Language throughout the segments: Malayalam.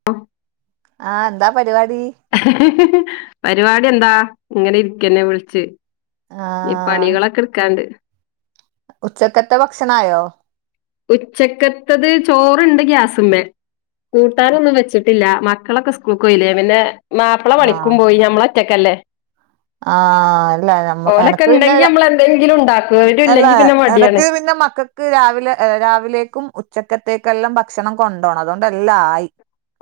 [unintelligible] ആഹ് ന്താ പരിപാടി പരിപാടി എന്താ ഇങ്ങനെ ഇരിക്കെന്നെ വിളിച്ച് ഞ്ഞി ആഹ് പണികളൊക്കെ എടുക്കാണ്ട് ഉച്ചക്കത്തെ ഭക്ഷണായോ? ഉച്ചക്കത്തത് ചോറുണ്ട് ഗ്യാസ്മ്മേ കൂട്ടാനൊന്നും വെച്ചിട്ടില്ല മക്കളൊക്കെ സ്കൂൾക്ക് പോയില്ലേ പിന്നെ മാപ്പള ആഹ് പണിക്കും പോയി ഞമ്മളൊറ്റക്കല്ലേ ആഹ് അല്ല നമ്മ് ഓലൊക്കെ എനക്ക് പിന്നെ ഉണ്ടെങ്കി നമ്മൾ എന്തെങ്കിലും ഉണ്ടാക്കും അവരും അല്ല ഇല്ലെങ്കി പിന്നെ മടിയാണ് എനക്ക് പിന്നെ മക്ക ക്ക് രാവിലെ രാവിലേക്കും ഉച്ചക്കത്തേക്കെല്ലാം ഭക്ഷണം കൊണ്ടോണം അതുകൊണ്ട എല്ലാ ആയി,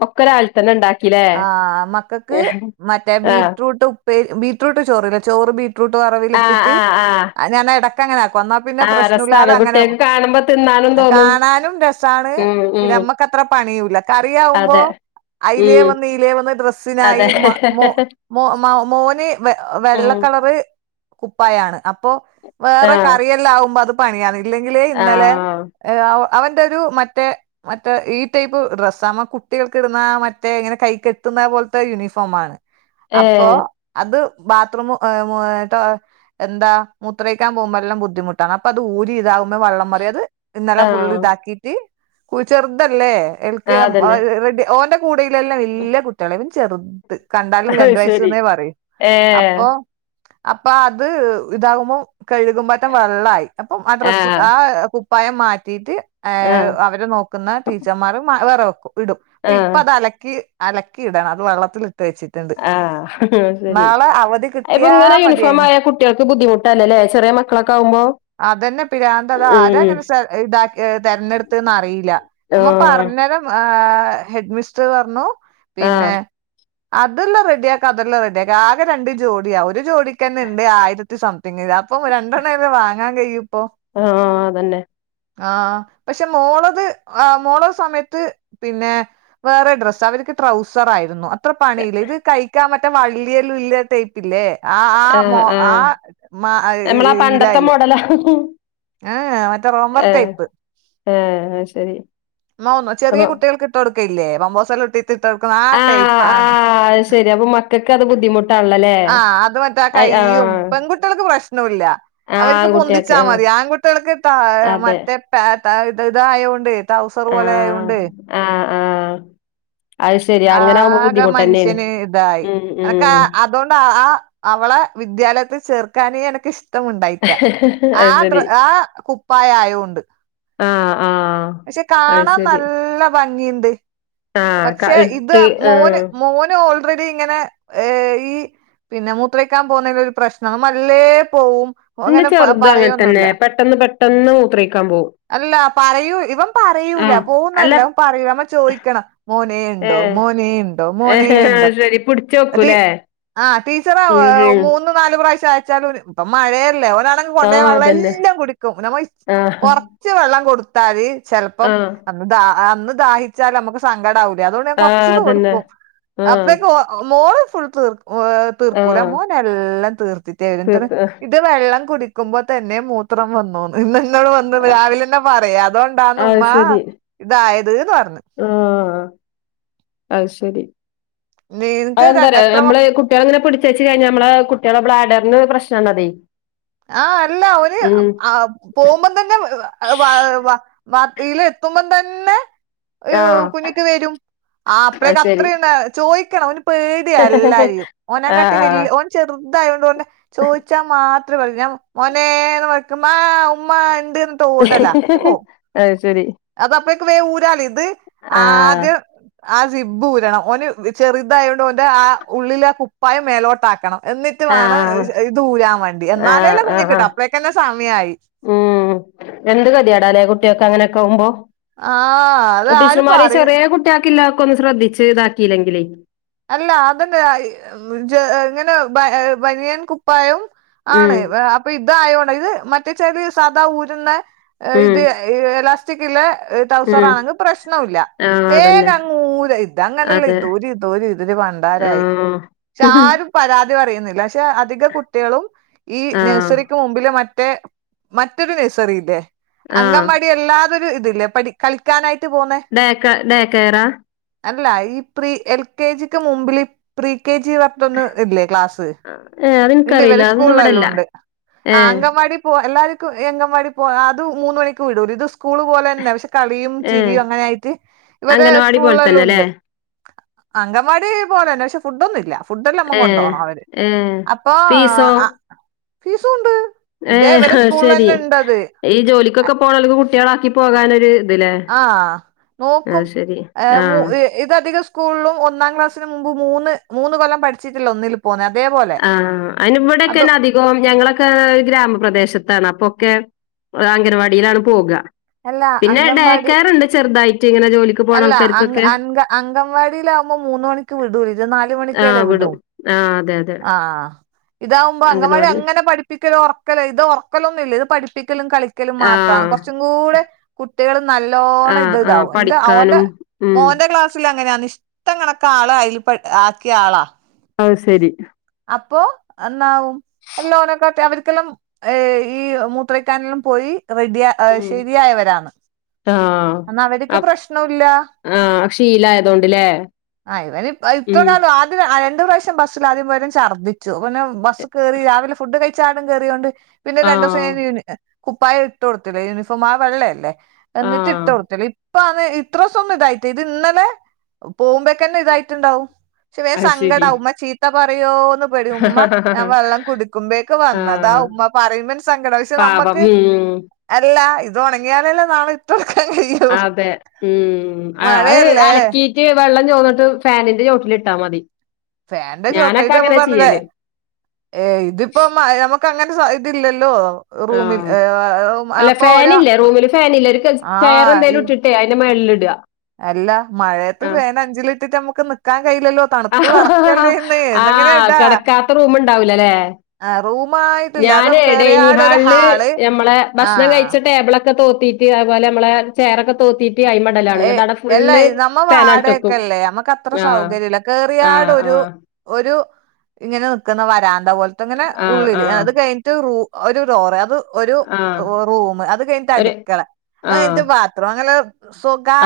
ഒക്കെ ഒരാൾ തന്നെ ഉണ്ടാക്കില്ലേ ആഹ്, മക്കക്ക് മറ്റേ ആ ബീട്ട്റൂട്ട് ഉപ്പേ ബി ബീട്രൂട്ട് ചോറിലെ ചോറ് ബീട്രൂട്ട് ആ വറവിലിട്ടിട്ട് ആ ആ അത് ഞാനട ക്കങ്ങനാക്കും ന്നാ പിന്നെ ആ രസാണ് പ്രശ്നുല്ലാതെ അങ്ങനെ കുട്ടികൾക്ക് കാണുമ്പോ തിന്നാനും അ തോന്നും കാണാനും രസാണ് ഉം ഉം പിന്നെമ്മക് ക്കത്ര പണിയുല്ല, കറിയാവുമ്പോ, അതെ ഉം അയ്ലേവന്ന് ഇയ്ലേ വന്ന് ഡ്രസ്സിനായി അതെ മ മോ മോ മ മോന്, വെ ഉം വെള്ളക്കളറ് കുപ്പായാണ് അപ്പോ ആ വേറെ കറിയെല്ലാവുമ്പോ അത് പണിയാണ് ഇല്ലെങ്കിലെ ആ ഇന്നലെ ഏ അവ അവന്റെ ഒരു മറ്റേ മറ്റേ ഈ ടൈപ്പ് ഡ്രസാ അമ്മ കുട്ടികൾക്ക് ഇട്ന്ന മറ്റേ ഇങ്ങനെ കൈ കെത്ത്ന്ന പോല്ത്തെ യൂനിഫോമാണ് ഏ അപ്പോ അത് ബാത്ത്റൂമ് ഏ [unintelligible] ടോ എന്താ മൂത്രയ്ക്കാ പോവുമ്പല്ലാം ബുദ്ധിമുട്ടാണ് അപ്പ അത് ഊരി ഇതാവുമ്പോ വള്ളം മറിയത്- ഇന്നലെ ഫുള്ള് ആ ഇതാക്കീട്ട് കു ചെറ്തല്ലേ ആ എൽക്കെ മ്മ് അതന്നെ [unintelligible] ഓന്റെ കൂടെ ഇ ല്ല ല്ലാം വല്യ കുട്ട്യളെ ഇവൻ ചെറ്ത് കണ്ടാലും അത് രണ്ട് ശരി വയസ്സ്ന്നേ പറയൂ ഏ അപ്പൊ അപ്പൊ അത് ഇത് ആകുമോ കഴുകുപത്തെ വെള്ളായി അപ്പം ആ ഡ്രസ്സ് ആ കുപ്പായം മാറ്റീട്ട്, ആ ഏഹ് അവരെ നോക്കുന്ന ടീച്ചർമാരും വേറെ വെക്കും ഇടും അപ്പൊ ആ ഇപ്പതലക്കി, അലക്കി ഇടണം അത് വെള്ളത്തിലിട്ട് വെച്ചിട്ടുണ്ട്, ആഹ് ശെരി, നാളെ അവധി അയ്പ്പൊ കിട്ടിയാ ഇങ്ങനെ യൂണിഫോം മതിയായിന് ആയാ കുട്ടിയക്ക് ബുദ്ധിമു ല്ലലെ ചെറിയ മക്കളൊക്കാവുമ്പോ അതന്നെ പിരാന്ത്‌ അതാരങ്ങനെ സെ ഇതാക് തെരഞ്ഞെട്ത്ത്ന്നറീല ആ നമ്മ പറഞ്ഞേരം ആ ഹെഡ് മിസ്റ്റർ പറഞ്ഞു ആ പിന്നെ അത്‌ല്ലാം റെഡിയാക്കാം അതെല്ലാം റെഡിയാക്കാം ആകെ രണ്ട് ജോഡിയാ ഒരു ജോഡിക്കന്നെണ്ട് ആയിര ത്തി സംതിങ് അപ്പൊ രണ്ടെണ്ണ ലെ വാങ്ങാകഴിയുപ്പോ ആഹ് അതന്നെ ആഹ് പക്ഷെ മോളത് ആ മോള സമയത്ത് പിന്നെ വേറെ ഡ്രസ്സാ അവർക്ക് ട്രൗസർ ആയിരുന്നു അത്ര പണിയില്ല ഇത് കഴിക്കാ പറ്റാ വള്ളിയലുല്യ ട്ടയ് ഇല്ലേ ആ ആ മോ ആ മ അഹ് ഹ് ഹ് ഇ ല അയ്ല് ഹ ഹ് ഹു ആഹ് മറ്റേ റോംബർ ടൈപ്പ്. ഏഹ് അത് ശരി [unintelligible] ചെറ്യേ അപ്പൊ കുട്ട്യേള്ക്ക് ഇട്ടോട്ക്കെല്യേ പമ്പേഴ്സെല്ലാം ഇട്ടിട്ട് ഇട്ടോട്ക്ക്ണേ ആ ആ ടൈപ്പാണ് അത് ശെരി അപ്പൊ മക്കക്കത് ബുദ്ധിമുട്ടാൺള്ളല്ലേ അത് ആഹ് ട്ടൾക്ക് പ്രഷ്നുല്ല അവര്ക്ക് പൊന്തിച്ചാ ആ മതി ആൺകു ട്ട്യേള്ക്ക് താ അതെ മറ്റേ പേ [unintelligible] ഇതായോണ്ട് ടൗസർ പോലായൊണ്ട് ആഹ് ആഹ് അത് ശെരി അങ്ങനാവുമ്പോ ആകെ ബുദ്ധിമുട്ടെന്നെണ് ഉം ഉം അതോണ്ട് ആ അവളെ വിദ്യാലയത്ത് ചേർക്കാനെ എനക്ക്ഷ് ത്ത മുണ്ടായ്റ്റാ ആ അത് ഡ്ര ശരി ആ കുപ്പായ ആയോണ്ട് ആഹ് ആഹ് പക്ഷെ അത് കാണാ ശരി നല്ല ഭംഗിണ്ട് ആഹ് ക പക്ഷെ ഇത് ഇട്ട് മോന് ആഹ് മോന് ഓൾറെഡി ഇങ്ങനെ ഏഹ് ഈ പിന്നെ മൂത്രയ്ക്കാ പോന്നെൽ ഒരു പ്രശ്നം അവമെല്ലെ പോവും ഇന്റെ അങ്ങനെ ചെറ്തും അങ്ങനെ തന്നെ പറയൊന്നുല്ല പെട്ടെന്ന് പെട്ടെന്ന് മൂത്രയ്‌ക്കാൻ പോവും. അല്ല പറയൂ ഇവൻ പറയൂല ആഹ് അല്ല പോവുന്നല്ല അവൻ പറയൂല നമ്മ ചോയിക്കണം മോനേ ഇണ്ടോ ഏഹ് മോനേ ഇണ്ടോ മോനേ ഏഹ് അത് ഇണ്ടോ ശരി പിടിച്ച് അത് വെക്കൂലേ? ആഹ് ടീച്ചറ ഉം വെ ഉം മൂന്ന് നാല് പ്രാവശ്യം അയച്ചാലും ഇപ്പ മഴയല്ലേ ഒരാളെ ന്ന് ആഹ് അതന്നെ കൊണ്ടേയവള്ളല്ലാം കുടിക്കും നമ്മ ഇ ആഹ് കൊറച്ച് വെള്ളം കൊടുത്താല് ചെല്‌പ്പം ആഹ് അന്ന് ദാ അന്ന് ദാഹിച്ചാലമ്മക്ക് സങ്കടാവൂലെ അതോണ്ട് ഞാൻ ആഹ് കൊറച്ച്ക്ക് അതന്നെ കൊട്ക്കും ആഹ് അപ്പേയ്ക്കു ഓ ഒഹ് മോള് ഫുൾ തീർ ഏ തീർക്കൂല ആഹ് മോനല്ലാം തീർത്ത്ട്ടെ വെരൂ ഇന്നെട്ടറിം തീർത്ത് ഇ ഇത് വെള്ളം കുടിക്കുമ്പോ തന്നെ മൂ മൂത്രം വന്നൂന്ന് ഇന്നോട് വന്ന് രാവിലെന്നെ പറയാ അതുകൊണ്ടാണ് അത് ഉമ്മാ ശരി ഇതായത് ന്ന് പറഞ്ഞു. ആഹ് അത് ശരി. നിനക്ക് അതെന്താ അറിയോ എത്ര മക്ക ഞമ്മള് കുട്ടികള് ഇങ്ങനെ പിടിച്ച് വെച്ച് കഴിഞ്ഞാ നമ്മളെ കുട്ടികളെ ബ്ലാഡറിന് പ്രശ്നാണതെ ആഹ് അല്ല ഓല് ആ പോവുമ്പം തന്നെ [unintelligible] വാത് ഈലെത്തുമ്പം തെന്നെ ഏഹ് ആഹ് കുഞ്ഞിക്ക് വെരും ആഹ് അത് അപ്പഴേക്ക് ശരി അത്രയും നേ ചോയിക്കണം ഓന് പേടിയാ എല്ലാരെയും ആഹ് ഓനെകാട്ടി വെൽ ആഹ് ഓൻ ചെറുതായതോണ്ട് ചോദിച്ചാ മാത് [unintelligible] ഞാ മോനെന്ന് വിളിക്കുമ്പോ ആഹ് ഉമ്മാ ഇണ്ട് ഓടലാ എന്നിട്ട് പോവും അത് ശരി. അത് അപ്പേക് വേ ഊരാലോ ഇത് ആഹ് ആദ്യം ആ സിബ്ബ് ഊരണം ഓന് വി ചെറുതായതോണ്ട് ഓൻ്റെ ആ ഉള്ളിലെ ആ കുപ്പായം മേലോട്ടാക്കണം. എന്നിറ്റ് വാണം ഇ ആഹ് ഷ് ഇതൂരാൻ വാണ്ടി ആഹ് എന്നാലേല്ലേ ആഹ് ആഹ് കുഞ്ഞിക്ക്ടാ അപ്പളേക്കെന്നെ സമയായി. ഉം എന്ത് ഗതിയേടാലേ കുട്ടിയാക്ക് അങ്ങനെയൊക്കെ ആവുമ്പോ. ആഹ് അത് ആരും ടീച്ചർമാര് പറയ ചെറിയെ കുട്ടിയാക്ക് ഇല്ലതൊക്കെ ഒന്ന് ശ്രദ്ധിച്ച് ഇതാക്കിയില്ലെങ്കിലെ അല്ല അതന്നെ [unintelligible] ഇങ്ങനെ ബ ബനിയൻ കുപ്പായോം ഉം ആണ് അപ്പൊ ഇതായോണ്ടാ ഇത് മറ്റ്ച്ചായി സാദാ ഊരുന്ന ഏഹ് ഉം ഇത് എലാസ്റ്റിക് ഇള്ളേ ഏഹ് ഉം ടൗസറാണെങ്കിൽ പ്രശ്നോ ഇല്ല ആഹ് അതന്നെ വേഗങ്ങ് ഊരാ ഇതങ്ങനല്ല അതെ ഇതൂരി എന്തോര് ഇതില് പണ്ടാരായി ആഹ് പക്ഷെ ആരും പരാതി പറയുന്നില്ല ഷ് അധിക കുട്ട്യേളും ഈ ആഹ് നഴ്സറിക്ക് മുമ്പില് മറ്റേ മറ്റൊരു നഴ്സറി ഇല്ലേ ആഹ് അങ്കവാടി അല്ലാതൊരു ഇതില്ലേ പഠി കളിക്കാനായിട്ട് പോകുന്നെ ഡേക്കാ ഡേക്കെയറാ അല്ല ഈ എൽ കെ ജിക്ക് മുമ്പില് ഈ പ്രി കെ ജി [unintelligible] ഇല്ലേ ക്ലാസ് ഏ ഇണ്ട് ഇവരെ അതെനിക്കറിയില്ല അതൊന്നും സ്കൂളിലെല്ലോ ഇവിടെല്ല ഇണ്ട് ഏ ആഹ് അങ്കവാടി ഇപ്പോ എല്ലാര്ക്കും ഈ അങ്കൻവാടി പോ അത് മൂന്ന് മണിക്ക് വിടൂലോ ഇത് സ്കൂള് പോലെന്നെ പക്ഷെ കളിയും ഏ ചിരിയും അങ്ങനെ ആയിറ്റ് ഇവരെ അംഗനവാടി പോലെ സ്കൂളിലെല്ലാം തന്നെല്ലേ ഉണ്ട്. അങ്കൻവാടി പോലെന്നെ പക്ഷെ ഫുഡൊന്നും ഇല്ല. ഫുഡെല്ലാം നമ്മ ഏ കൊണ്ടോണം അവര് ഏ അപ്പൊ ഫീസോ ആ ഫീസും ഉണ്ട്. ഏ ഇതെ അവരെ അത് ശരി സ്കൂളിലെന്നെ ഇണ്ടത്. ഈ ജോലിക്കൊക്കെ പോണോൽക്ക് കുട്ടികളാക്കി പോകാനൊരു ഇതില്ലേ ആഹ് അത് മോക്കും ശരി ഏഹ് മൂ ആഹ് [unintelligible] ഇത് അധികം സ്കൂളിലും ഒന്നാം ക്ലാസിന് മുമ്പ് മൂന്ന് മൂന്ന് കൊല്ലം പഠിച്ചിട്ടില്ല ഒന്നിലും. പോനതേപോ ആഹ് അയിന് ഇവിടെയൊക്കെ അയിന് അധി ഇപ്പ ഞങ്ങളൊക്കെ ഏഹ് ഗ്രാമപ്രദേശത്താണ് അപ്പൊക്കെ അംഗനവാടിയിലാണ് പോകാ അല്ല പിന്നെ അംഗൻവാടി ഡേക്കെയറുണ്ട് ചെറുതായിറ്റ് ഇങ്ങനെ ജോലി അല്ല അം അംഗൻ അങ്കൻവാടിലാകുമ്പോ മൂന്ന് മണിക്ക് വിടൂ ഇത് നാല് മണിക്കല്ലേ ആഹ് വിടു. വിടും ആഹ് അതെ അതെ ആഹ്. ഇതാവുമ്പോ അങ്കവാടി അംഗനവാടി അങ്ങനെ പഠിപ്പിക്കലോ ഒറക്കലോ ഇത് ഒറക്കലൊന്നും ഇല്ല ഇത് പഠപ്പിക്കലും കളി കളിക്കലും മാത്രാണ് ആഹ് കൊറച്ചും കൂടെ കുട്ട്യേള് നല്ലോണം ഇത് ആഹ് ആഹ് ഇതാവും. [unintelligible] ഓന്റെ പഠിക്കാനും ഉം മോന്റെ ക്ലാസില് അങ്ങനെയാന്ന് ഇഷ്ട്ടം കണക്കെ ആള് അയിൽ പെട് ആക്കിയ ആളാ. അത് ശരി. അപ്പോ എന്നാവും എല്ലോ ഓനക്കാട്ടി അവര്ക്കെല്ലാം ഏഹ് ഈ മൂത്രൊയ്ക്കാനെല്ലാം പോയി റെഡിയാ ഏഹ് ഉം ശരിയായവരാണ് ആഹ് എന്നാ അവര് ക്ക് അപ് പ്രശ്നുല്ല ആഹ് ശീലായതോണ്ട്ല്ലേ ആ ഇവന് ഉം ഇപ്പനേള്ളൂ. രണ്ട് പ്രാവശ്യം ബസ്സിൽ ആദ്യം പോയേരം ഛർദ്ദിച്ചു പിന്നെ ബസ് കയറി രാവിലെ ഫുഡ് കഴി ചാടും കയറിയൊണ്ട് പിന്നെ രണ്ട് ദിവസം ആഹ് ഞാൻ കുപ്പായ ഇട്ട് കൊടുത്തില്ലേ യൂണിഫോം ആ വെള്ളയല്ലേ എന്ന്ട്ട് ഇട്ട് ആഹ് കൊടുത്തില്ല ഇപ്പൊ അത് ഇത്ര സ്വം ഇതായിട്ട് ഇത് ഇന്നലെ പോകുമ്പോക്കെന്നെ ഇതായിട്ട്ണ്ടാവും. പക്ഷ വേ അത് ശരി സങ്കടാവും ഉമ്മ ചീത്ത പറയോന്ന് പേടി ഉമ്മ ഞാൻ വെള്ളം കുടുക്കുമ്പോഴേക്കെ വന്നതാ ആഹ് ഉമ്മ പറയുമ്പ സങ്കട പക്ഷേ പാപം നമ്മക്ക് ഉം അല്ല ഇത് ഉണങ്ങിയാലല്ലേ നാളെ ഇട്ടൊടുക്കാൻ കഴിയൂ അതെ ഉം അഹ് അഹ് മഴയല്ലേ അലക്കി വെള്ളം ചോന്നിട്ട് ഫാനിന്റെ ചോട്ടിലിട്ടാൽ മതി. ഫാന്റെ ഞാനൊക്കെ ചോട്ടായിട്ടമ്മ അങ്ങനെ പറഞ്ഞില്ലേ ചെയ്യല് ഏ ഇതിപ്പോ നമുക്ക് അങ്ങനെ സാ ഇതില്ലല്ലോ റൂമിൽ ആഹ ഏ, ഉം, അല്ല അപ്പൊ ഒരാ ഫാനില്ലെ റൂമില് ഫാനില്ലെ ഒരു ചെയർ ആഹ് ഈ എന്തായാലും ഇട്ടി ട്ടേയ് അയിന്റെ മേളിൽ ഇടാ അല്ല മഴയത്ത് ഫാൻ അഞ്ചിലിട്ടിട്ട് നമ്മുക്ക് നിക്കാൻ കയ്യില്ലല്ലോ ആ ആ ഇടാ കിടക്കാത്ത റൂമ് ഉണ്ടാവ ൂല്ലല്ലേ? ആ റൂമായിട്ടില്ല അത് ഞാന് കേറിയാട് ഒരു ഡൈനിഹാളില് ഹാള് നമ്മളെ ഭക്ഷണം ആഹ് കഴിച്ച ടേബിളൊക്കെ തോർത്തിട്ട് ആതേപ്പോലെ നമ്മളെ ചെയറെക്കെ തോർത്തിട്ട് അയിമ്മ ഏയ് അല്ലയ് നമ്മ വെക്കും. വാടയൊക്കെല്ലേ നമ്മുക്ക് അത്ര ആഹ് സൗകര്യല്ലാ കേറിയാട ആഹ് ഒരു ആഹ് ഒരു ഇങ്ങനെ നിക്കുന്ന വരാന്ത പോലെ അങ്ങനെ ആഹ് ആഹ് ഉള്ളില്അത് കഴിഞ്ഞിട്ട് റൂ ഒരു ടോറെ അത് ഒരു ആഹ് റൂമ് അത് കഴിഞ്ഞിട്ട് ഒരു അടുക്കള അത് ആഹ് കഴിഞ്ഞിട്ട് ബാത്റൂം അങ്ങനെ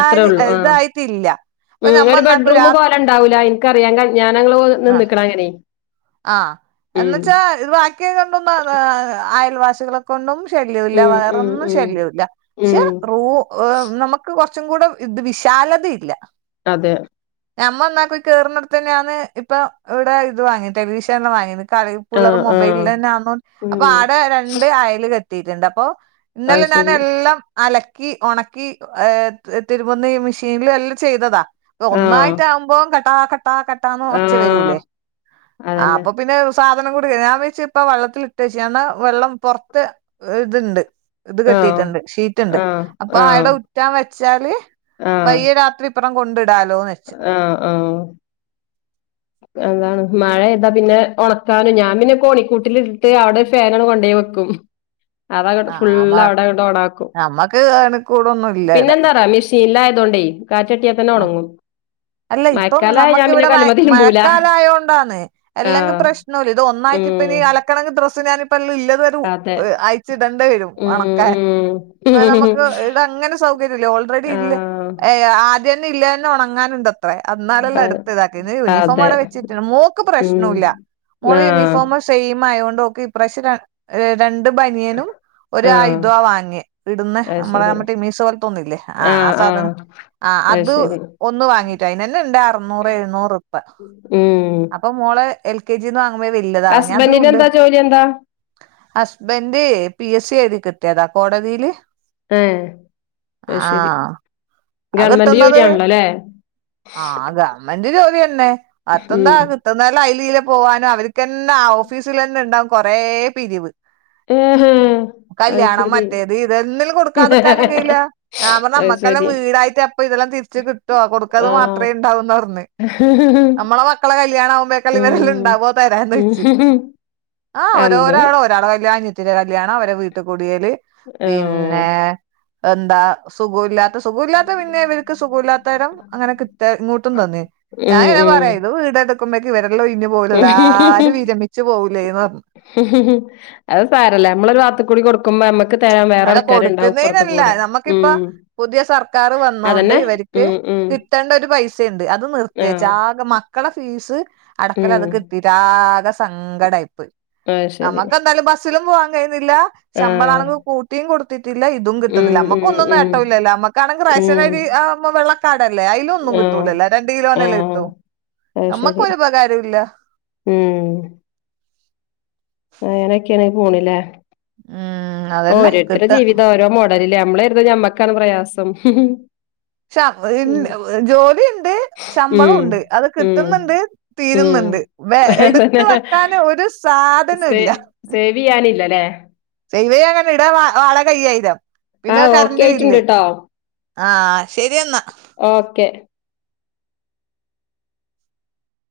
അത്രേ ഉള്ളൂ ആഹ്. ഇതായിട്ടില്ല അപ്പൊ ഉം നമ്മ ഒരു എന്നാക്കും ബെഡ്റൂം രാ പോലെണ്ടാവൂല എനിക്കറിയാ ഞാനങ്ങള് നിന്ന്ക്ണ് അങ്ങനെ ആഹ ഉം എന്നുവച്ചാ ഇത് ബാക്കിയ കണ്ടന്ന അയൽവാസികള കൊണ്ടും ശല്യമല്ല ഉം ഉം വേറൊന്നും ഉം ശല്യമല്ല ഉം പക്ഷെ റൂ നമുക്ക് കുറച്ചും കൂടെ ഇത് വിശാലത ഇല്ല അതെ ഞമ്മൾ ഒന്നാക്കയി കേയറുന്നിടത്ത തന്നെയാണ് ഇപ്പൊ ഇവിടെ ഇത് വാങ്ങിയത് ടെലിവിഷൻ വാങ്ങിയത്. കളി പിള്ളേർ ആഹ് ആഹ് മൊബൈലിൽ തന്നെ ആന്നേണ്ട് അപ്പൊ ഉം ആടെ രണ്ട് അയല് കട്ടിട്ടുണ്ട് അപ്പൊ അത് ഇന്നലെ ഞാൻ ശരി എല്ലാം അലക്കി ഒണക്കി തിരുമ്പുന്ന ഈ മെഷീനൽ എല്ലാം ചെയ്തതാ അ ആഹ് ഒന്നായിട്ട ആകുമ്പോം കട്ടാ കട്ടാ കടാന്ന് ഒച്ച ആഹ് വരൂലേ ആ അതന്നെ അപ്പൊ പിന്നെ- സാധനം കൊടുക്ക ഞാൻ വച്ച ഇപ്പ വെള്ളത്തിട്ട് വെച്ചു എന്നാൽ വെള്ളം പെറത്ത് ഇതുണ്ട് ഇത് ആഹ് കെട്ടിട്ടുണ്ട് ഷീറ്റ്ണ്ട് ആഹ് അപ്പൊ ആഹ് ആടെ ഉറ്റാൻ വെച്ചാല് വൈിയ രാത്രി ഇപ്പറം കൊണ്ടിടാലൊന്ന് ആഹ ആഹ അതാണ് മഴ ഏതാ പിന്നെ ഉണക്കാനും ഞാൻ പിന്നെ കോണിക്കൂട്ടിലിട്ടിട്ട് അവിടെ ഫൻണ് കൊണ്ടയി കും അതങ്ങട്ട് ഫുള് ആഹ് അവിടെ ഇടെ ഓണ ആക്കും നമ്മക്ക് അണുക്കൂടൊന്നും ഇല്ല ഇവിടെ പിന്നെന്താറീ മെഷി ഷിനിൽ ആയതുകൊണ്ടേ കാറ്റട്ടിയൽ തന്നെ ആ ഉണങ്ങും മയക്കാലായ ഞാൻ പിന്നെ ക മഴക്കാലയോണ്ടാണ് എല്ലെങ്കിൽ ആഹ് പ്രശ്നല്ല ഇത് ഒന്നായിട്ട് ഇപ്പ ഉം ഇനി അലക്കണങ്കി ഡ്രസ്സ്‌ ഞാൻ ഇപ്പല്ല ഇല്ലതൊരു അതെ അയച്ചിടേണ്ടി വരും ഉം ഉണക്കാൻ എന്ന ഉം നമുക്ക് ഇവിടെങ്ങനെ സൗകര്യല്ലേ ഓൾറെഡി ഇല്ല ആഹ് ആതിന്നെ ഇല്ല തന്നെ ഉണങ്ങാനുംണ്ട്- അത്ര എന്നാലല്ലാം അഹ് അടുത്ത ഇതാക്കി ഇ യൂണിഫോം അതെ അവിടെ വെച്ചിട്ടണ്ട് മോക്ക് ഉം പ്രശ്നുല്ല മോള് ആഹ് യൂണിഫോമ സെയിം ആയതോണ്ട് ഓക്ക് ഇപ്രാവശ്യ രണ്ട് ബനിയനും ഒ ആഹ് ആയുധമാ വാങ്ങിയ ഇടന്ന് അത് നമ്മളെ ശരി നമ്മ [unintelligible] പോലത്തൊന്നില്ലേ ആ ആ ആഹ് ആഹ് സാധനം. ആ അത് ഒന്ന് വാങ്ങിറ്റെ അയിന് നനെ ഇണ്ട് അറനൂറ് എഴുന്നൂറ് ഉപ്പ ഉം അപ്പൊ മോളെ എൽ കെ ജിന്ന് വാങ്ങുമ്പോ വല്യതാവാന് ഞാ അതും ഉണ്ട്. ഹസ്ബന്റിനെന്താ ജോലി എന്താ ഹസ്ബന്ഡ് പി എസ് സി എഴുതി കിട്ടിയതാ കോടതിയില് ഏ അയ് ശരി ആഹ് ഗവൺമെന്റ് ജോലിയാണല്ലോല്ലേ ആഹ അത് ഗവൺമ്മന്റ് ജോലി ന്നെ ഉം അതെന്താ ത് ന്നാലു അയ്ലീല പോവാനും അവര്ക്ക്ന്നെ ഓഫീസിൽ ന്നെണ്ടാവും കൊറേ പിരിവ്. മ് ഹ്.. കല്ല്യാണം മറ്റേത് ഇതെന്നിലും കൊടുക്കാത്ക്കാനും കയ്ല ഞാൻ പറ അത് അമ്മക്കെല്ലം ശരി വീടായിട്ടെപ്പ ഇതെല്ലാം തിരിച്ച് കിട്ടുവോ കൊടുക്കത് മാത്രേ ണ്ടാവൂന്ന് ർണ്. ഉ ഹ് ഹ് ഹ്.. അമ്മളെ മക്കളെ കല്യാണ ആമ്പഴേക്കാ ല്ല ഇവരെല്ലാം ണ്ടാവോ തരാൻ ഓയ്ച്ച്. ആ അന്ന് രാള് ഒരാളെ കല്യാണം കഴിഞ്ഞ്. ത്തിര കല്യാണം അവരെ വീട്ട് കുടിയല് ആഹ് പിന്നെ എന്താ സുഗോല്ലാ സുഗുല്ലാത്ത പിന്നെ ഇവര്ക്ക് സുഗുല്ലാത്തെരം അങ്ങനെ കെ ഇങ്ങോട്ടും തന്നി ഞാ ഉം ങ്ങനെ ഉം പറയു ഇത് വീടെ എടുക്കുമ്പോക്ക് ഇവരെല്ലോ ഒയ്ഞ്ഞ് പോലെ എല്ലാരും വിരമിച്ചു പോവ് ലെ പറ അത് സാരല്ല നമ്മളൊ ഭാത്കൂടി കൊടു ക്കുമ്പോ അമ്മക്ക് തെരാൻ വേറെ അല്ല ആൾക്കാര്ണ്ടാവും ഇപ്പർത്ത് കൊടുക്കുന്നതിനല്ല കൂടെ നമ്മക്കിപ്പ മ് അതെന്നെ. ക് കിട്ടേണ്ട ഒരു പൈസ ണ്ട് അത് നിർത്തിവെച്ച് ആഹ് ആകെ മാ മക്കള ഫീസ് അടക്കല ഉം അത് കിട്ടീട്ട് ആകെ സങ്കടയ് പോയ്‌. അത് ശരി നമ്മക്ക്ന്തായാലും ബസ്സിലും പോവാൻ കഴിയിന്നില്ല ശമ്പള ആഹ് ആണെങ്ക് കുട്ടിയും കൊടുത്തിട്ടില്ല ഇതും ഉം കിട്ടുന്നില്ല ഉം അമ്മുക്കൊന്നും ഉം നേട്ടമില്ലല്ലോ മ്മക്കാണെങ്ക് റേഷൻ ഉം അരി ആമ്പോ വെള്ള കാടല്ലേ അയിലൊന്നും ആഹ് കിട്ടൂലല്ല രണ്ട് കിലോനല്ലെ ആഹ് കിട്ടു അത് ശരി നമ്മക്കൊരുപകാരുല്ല. ഉം.. അങ്ങനൊക്കെയ്കാണ് പോണിലെ? മ്.. ഓരോരുത്തരെ ജീവിതം ഓരോ മോഡല് ലെ അമ്ള് രുതു ഞമ്മക്കാണ് പ്രയാസം ഹ് ഹ്.. ശ ജോലിണ്ട് ശമ്പളു ഉം ണ്ട് അത് ഉം കിട്ട്ന്ന്ണ്ട് ഉം തീര്ന്ന്ണ്ട് വെ അതന്നെ. എടുത്ത് വെക്കാന് ഒരു സാധനം സേ ഇല്ല. സേവ് ചെയ്യാനില്ലല്ലേ? സെയ്‌വ് യ്യ അങ്ങട്ട് ഇടാ വാടക അയ്യായിരം ആ പിന്നെ ഓക്കെ കറണ്ട് ബില്ല് ആയിട്ടുണ്ട് ട്ടോ ആഹ ശെരിന്നാ. ഓക്കെ.